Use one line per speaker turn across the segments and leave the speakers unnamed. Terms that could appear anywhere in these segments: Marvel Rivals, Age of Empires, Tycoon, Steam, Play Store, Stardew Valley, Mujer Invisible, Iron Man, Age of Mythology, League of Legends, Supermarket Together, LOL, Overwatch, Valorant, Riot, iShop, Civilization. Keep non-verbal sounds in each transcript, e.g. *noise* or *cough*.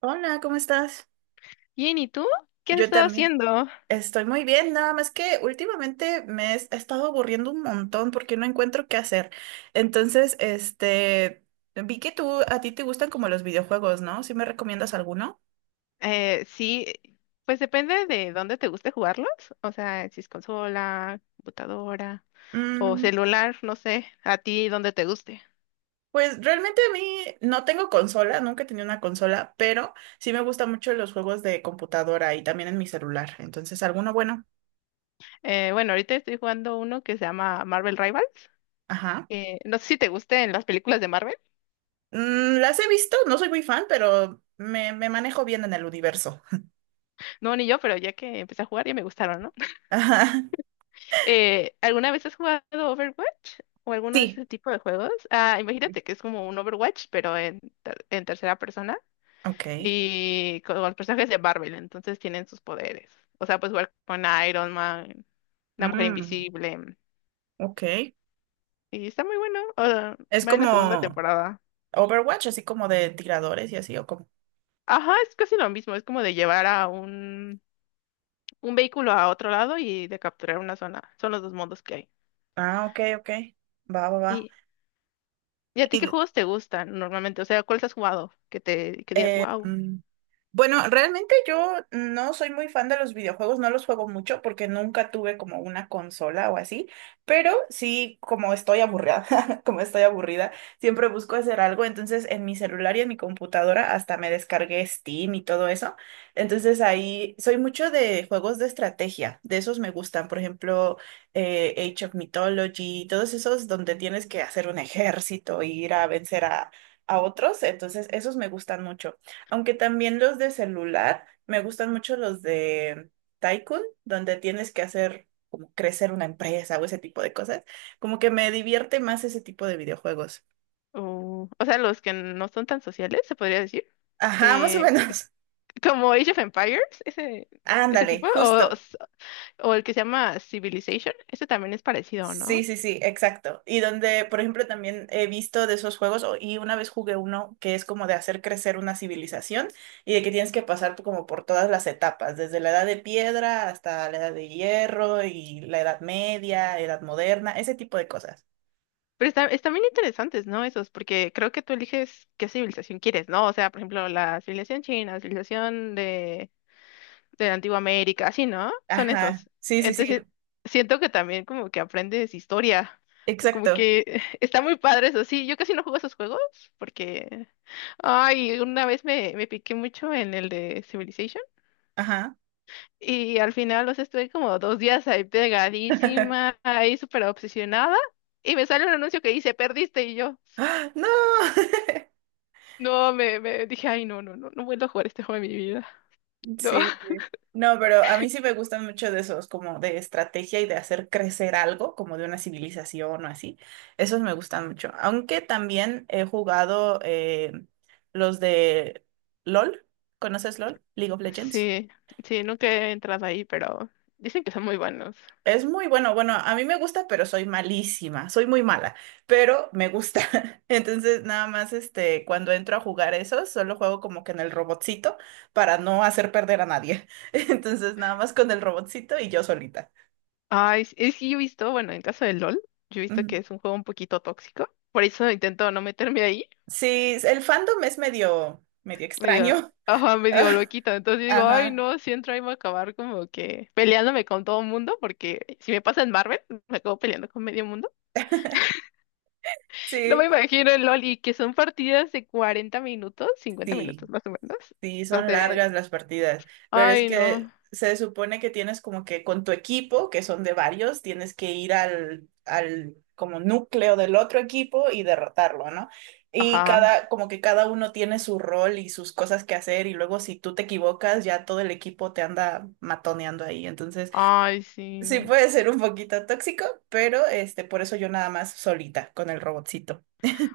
Hola, ¿cómo estás?
Bien, ¿y tú? ¿Qué has
Yo
estado
también.
haciendo?
Estoy muy bien, nada más que últimamente me he estado aburriendo un montón porque no encuentro qué hacer. Entonces, este, vi que tú, a ti te gustan como los videojuegos, ¿no? ¿Sí me recomiendas alguno?
Sí, pues depende de dónde te guste jugarlos. O sea, si es consola, computadora o
Mm,
celular, no sé, a ti dónde te guste.
pues realmente a mí no tengo consola, nunca he tenido una consola, pero sí me gustan mucho los juegos de computadora y también en mi celular. Entonces, alguno bueno.
Bueno, ahorita estoy jugando uno que se llama Marvel Rivals,
Ajá.
que no sé si te gusten las películas de Marvel.
Mm, las he visto, no soy muy fan, pero me manejo bien en el universo.
No, ni yo, pero ya que empecé a jugar ya me gustaron, ¿no? *laughs*
*laughs* Ajá.
¿Alguna vez has jugado Overwatch o alguno de
Sí,
ese tipo de juegos? Ah, imagínate que es como un Overwatch, pero en tercera persona,
ok.
y con los personajes de Marvel, entonces tienen sus poderes. O sea, pues igual con Iron Man, la Mujer
Mm,
Invisible,
ok.
y está muy bueno. O sea,
Es
va en la segunda
como
temporada.
Overwatch, así como de tiradores y así, o como.
Ajá, es casi lo mismo, es como de llevar a un vehículo a otro lado y de capturar una zona. Son los dos modos que hay.
Ah, ok, ok. Va, va, va.
¿Y, y a ti qué
Y,
juegos te gustan normalmente? O sea, ¿cuáles has jugado? Que te que digas,
eh,
wow.
mm, bueno, realmente yo no soy muy fan de los videojuegos, no los juego mucho porque nunca tuve como una consola o así, pero sí, como estoy aburrida, *laughs* como estoy aburrida, siempre busco hacer algo, entonces en mi celular y en mi computadora hasta me descargué Steam y todo eso, entonces ahí soy mucho de juegos de estrategia, de esos me gustan, por ejemplo, Age of Mythology, todos esos donde tienes que hacer un ejército e ir a vencer a otros, entonces esos me gustan mucho. Aunque también los de celular, me gustan mucho los de Tycoon, donde tienes que hacer como crecer una empresa o ese tipo de cosas. Como que me divierte más ese tipo de videojuegos.
O sea, los que no son tan sociales, se podría decir.
Ajá, más o
Eh,
menos.
Como Age of Empires, ese,
*laughs*
ese
Ándale,
tipo. O
justo.
O el que se llama Civilization. Ese también es parecido,
Sí,
¿no?
sí, sí, exacto. Y donde, por ejemplo, también he visto de esos juegos, y una vez jugué uno que es como de hacer crecer una civilización y de que tienes que como por todas las etapas, desde la edad de piedra hasta la edad de hierro y la edad media, edad moderna, ese tipo de cosas.
Pero están bien interesantes, ¿no? Esos, porque creo que tú eliges qué civilización quieres, ¿no? O sea, por ejemplo, la civilización china, la civilización de la antigua América, así, ¿no? Son
Ajá,
esos.
sí, sí, sí,
Entonces, siento que también como que aprendes historia. Como
exacto.
que *laughs* está muy padre eso, sí. Yo casi no juego esos juegos porque, ay, una vez me piqué mucho en el de Civilization.
Ajá.
Y al final, los sea, estuve como 2 días ahí
*laughs*
pegadísima, ahí súper obsesionada. Y me sale un anuncio que dice, perdiste. Y yo,
¡Ah! ¡No! *laughs*
no, me dije, ay, no, no, no, no vuelvo a jugar este juego en mi vida. No.
Sí,
*laughs*
sí. No, pero a mí sí me gustan mucho de esos, como de estrategia y de hacer crecer algo, como de una civilización o así. Esos me gustan mucho. Aunque también he jugado los de LOL. ¿Conoces LOL? League of Legends.
Sí, sí, nunca he entrado ahí, pero dicen que son muy buenos.
Es muy bueno, bueno, a mí me gusta, pero soy malísima, soy muy mala, pero me gusta. *laughs* Entonces, nada más, este, cuando entro a jugar eso, solo juego como que en el robotcito para no hacer perder a nadie. *laughs* Entonces, nada más con el robotcito y yo solita.
Ay, es que yo he visto, bueno, en caso del LOL, yo he visto que
Ujú.
es un juego un poquito tóxico. Por eso intento no meterme ahí.
Sí, el fandom es medio, medio
Medio,
extraño.
ajá, medio
*laughs*
loquito. Entonces digo, ay,
Ajá,
no, si entro ahí voy a acabar como que peleándome con todo el mundo, porque si me pasa en Marvel, me acabo peleando con medio mundo. *laughs* No
sí,
me imagino en LOL y que son partidas de 40 minutos, 50 minutos
sí.
más o menos.
Sí,
Las
son
de,
largas las partidas, pero es
ay,
que
no,
se supone que tienes como que con tu equipo, que son de varios, tienes que ir al como núcleo del otro equipo y derrotarlo, ¿no? Y
ajá,
cada, como que cada uno tiene su rol y sus cosas que hacer, y luego si tú te equivocas, ya todo el equipo te anda matoneando ahí. Entonces,
ay, sí,
sí
no.
puede ser un poquito tóxico, pero este, por eso yo nada más solita con el robotcito.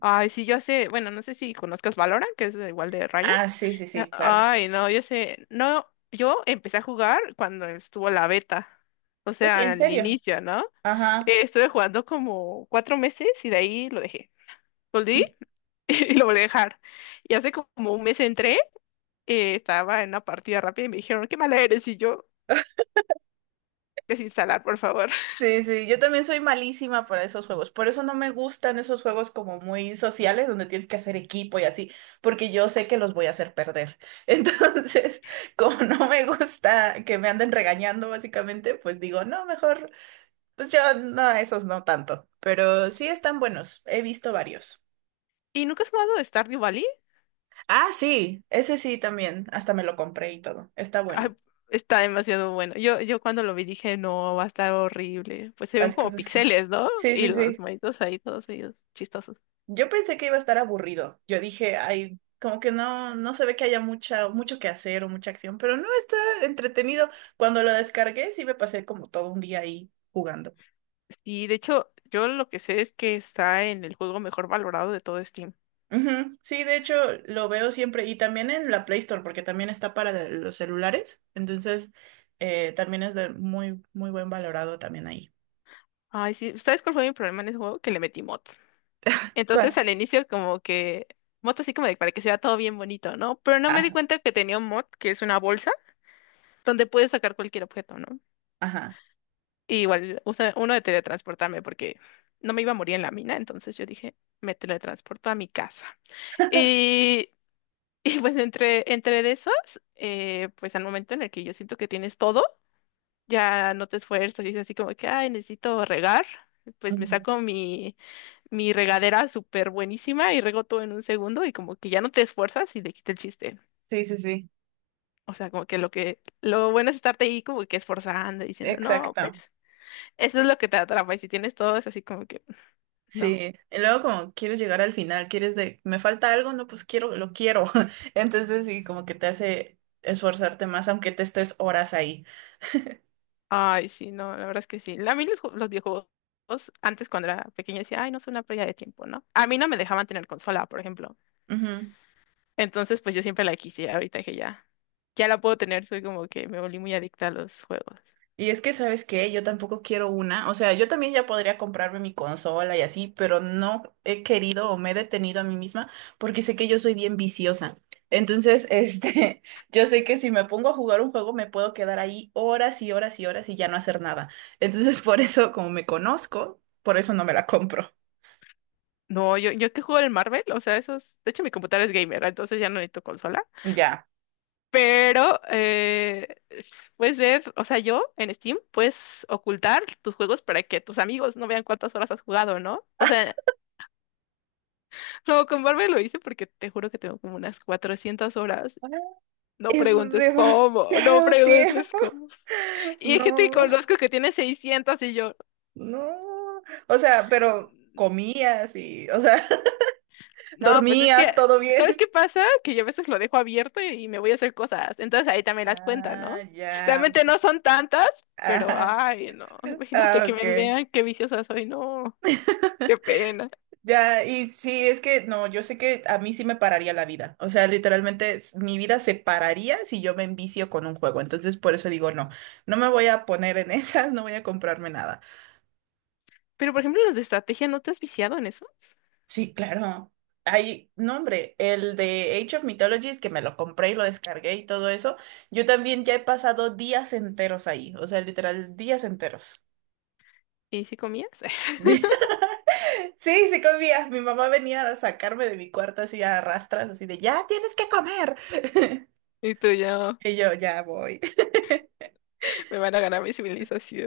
Ay, sí, yo sé, bueno, no sé si conozcas Valorant, que es igual de Riot.
Ah, sí, sí, sí, claro.
Ay, no, yo sé, no, yo empecé a jugar cuando estuvo la beta, o
Uy,
sea,
¿en
al
serio?
inicio, ¿no?
Ajá.
Estuve jugando como 4 meses y de ahí lo dejé. Volví *laughs* y lo volví a dejar. Y hace como un mes entré, estaba en una partida rápida y me dijeron, qué mala eres, y yo, desinstalar, por favor. *laughs*
Sí, sí, yo también soy malísima para esos juegos. Por eso no me gustan esos juegos como muy sociales, donde tienes que hacer equipo y así, porque yo sé que los voy a hacer perder. *laughs* Entonces, como no me gusta que me anden regañando, básicamente, pues digo, no, mejor, pues yo no, esos no tanto. Pero sí están buenos, he visto varios.
¿Y nunca has jugado Stardew Valley?
Ah, sí, ese sí también, hasta me lo compré y todo, está bueno.
Ah, está demasiado bueno. Yo cuando lo vi dije, no, va a estar horrible. Pues se ven
Así que
como
pues, sí,
píxeles, ¿no?
sí, sí.
Y los
sí.
monitos ahí todos medio chistosos.
Yo pensé que iba a estar aburrido. Yo dije, ay, como que no, no se ve que haya mucha, mucho que hacer o mucha acción, pero no está entretenido. Cuando lo descargué, sí me pasé como todo un día ahí jugando.
Sí, de hecho, yo lo que sé es que está en el juego mejor valorado de todo Steam.
Ujú, sí, de hecho, lo veo siempre y también en la Play Store, porque también está para los celulares. Entonces, también es de muy, muy buen valorado también ahí.
Ay, sí, ¿sabes cuál fue mi problema en ese juego? Que le metí mods. Entonces
¿Cuál?
al inicio como que mod así como de para que se vea todo bien bonito, ¿no? Pero no me di
Ah,
cuenta que tenía un mod que es una bolsa donde puedes sacar cualquier objeto, ¿no?
ajá.
Y igual usa uno de teletransportarme porque no me iba a morir en la mina, entonces yo dije, me teletransporto a mi casa.
*laughs*
Y, *laughs* y pues entre de esos, pues al momento en el que yo siento que tienes todo, ya no te esfuerzas y es así como que, ay, necesito regar, pues me
Ujú.
saco mi regadera súper buenísima y rego todo en un segundo y como que ya no te esfuerzas y le quita el chiste.
Sí, sí, sí.
O sea, como que lo bueno es estarte ahí como que esforzando, diciendo, no, pues,
Exacto.
eso es lo que te atrapa. Y si tienes todo, es así como que, no.
Sí, y luego como quieres llegar al final, quieres de, me falta algo, no, pues quiero, lo quiero. *laughs* Entonces sí, como que te hace esforzarte más, aunque te estés horas ahí.
Ay, sí, no, la verdad es que sí. A mí los videojuegos, antes cuando era pequeña decía, ay, no, es una pérdida de tiempo, ¿no? A mí no me dejaban tener consola, por ejemplo.
Ujú.
Entonces, pues yo siempre la quise, ahorita que ya. Ya la puedo tener, soy como que me volví muy adicta a los juegos.
Y es que, ¿sabes qué? Yo tampoco quiero una. O sea, yo también ya podría comprarme mi consola y así, pero no he querido o me he detenido a mí misma porque sé que yo soy bien viciosa. Entonces, *laughs* este, yo sé que si me pongo a jugar un juego me puedo quedar ahí horas y horas y horas y ya no hacer nada. Entonces, *laughs* por eso, como me conozco, por eso no me la compro.
No, yo que juego el Marvel, o sea, eso es, de hecho mi computadora es gamer, entonces ya no necesito consola,
Ya.
pero puedes ver, o sea, yo en Steam puedes ocultar tus juegos para que tus amigos no vean cuántas horas has jugado, ¿no? O sea, no, con Marvel lo hice porque te juro que tengo como unas 400 horas, no
Es
preguntes cómo, no
demasiado
preguntes
tiempo.
cómo.
*laughs*
Y hay gente que
No,
conozco que tiene 600 y yo...
no. O sea, pero comías y, o sea, *laughs*
No, pues es
dormías,
que,
todo
¿sabes
bien.
qué pasa? Que yo a veces lo dejo abierto y me voy a hacer cosas. Entonces ahí también las cuenta, ¿no?
Ah, ya, ok.
Realmente no son tantas, pero
Ah,
ay, no. *laughs* Imagínate
ah,
que me
ok.
vean qué viciosa soy, no. Qué pena.
Ya, y sí, es que no, yo sé que a mí sí me pararía la vida. O sea, literalmente mi vida se pararía si yo me envicio con un juego. Entonces, por eso digo, no, no me voy a poner en *laughs* esas, no voy a comprarme nada.
Pero por ejemplo, los de estrategia, ¿no te has viciado en esos?
Sí, claro. Hay, no, hombre, el de Age of Mythologies que me lo compré y lo descargué y todo eso, yo también ya he pasado días enteros ahí, o sea, literal, días enteros.
¿Y si comías? *laughs*
*laughs* Sí, sí comías. Mi mamá venía a sacarme de mi cuarto así a rastras, así de, ya tienes que comer.
Y tú ya
Y yo, ya voy. *laughs*
me van a ganar mi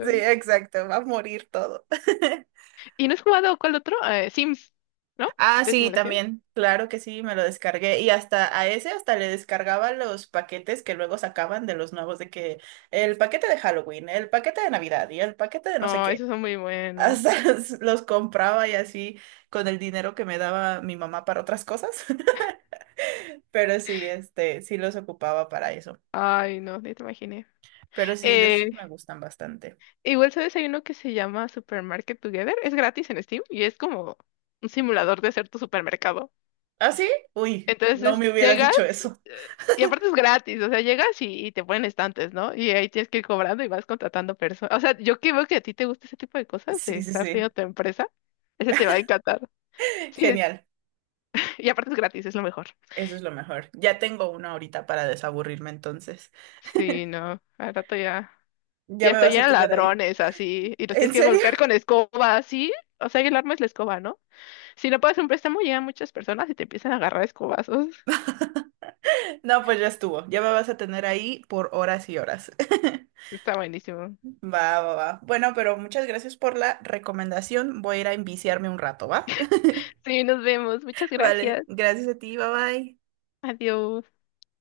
Sí, exacto, va a morir todo. *laughs*
¿Y no has jugado cuál otro? Sims, ¿no?
Ah,
De
sí,
simulación.
también, claro que sí, me lo descargué. Y hasta a ese hasta le descargaba los paquetes que luego sacaban de los nuevos, de que el paquete de Halloween, el paquete de Navidad y el paquete de no sé
Oh,
qué.
esos son muy buenos.
Hasta *laughs* los compraba y así con el dinero que me daba mi mamá para otras cosas. *laughs* Pero sí, este, sí los ocupaba para eso.
Ay, no, ni te imaginé.
Pero sí, de esos
Eh,
me gustan bastante.
Igual, ¿sabes? Hay uno que se llama Supermarket Together. Es gratis en Steam y es como un simulador de ser tu supermercado.
¿Ah, sí? Uy, no
Entonces
me hubieras
llegas
dicho eso.
eh, y aparte es gratis. O sea, llegas y te ponen estantes, ¿no? Y ahí tienes que ir cobrando y vas contratando personas. O sea, yo que veo que a ti te gusta ese tipo de cosas, de
Sí, sí,
estar
sí.
teniendo tu empresa, ese te va a encantar. Sí,
Genial.
y aparte es gratis, es lo mejor.
Eso es lo mejor. Ya tengo uno ahorita para desaburrirme entonces.
Sí, no. Al rato ya.
Ya
Ya
me
estoy
vas a
llena de
tener ahí.
ladrones así y los tienes
¿En
que
serio?
golpear con escoba, así. O sea, y el arma es la escoba, ¿no? Si no pagas un préstamo, llegan muchas personas y te empiezan a agarrar a escobazos.
*laughs* No, pues ya estuvo. Ya me vas a tener ahí por horas y horas. *laughs*
*laughs* Está buenísimo.
Va, va, va. Bueno, pero muchas gracias por la recomendación. Voy a ir a enviciarme un rato, ¿va? *laughs*
Sí, nos vemos. Muchas
Vale,
gracias.
gracias a ti, bye bye.
Adiós.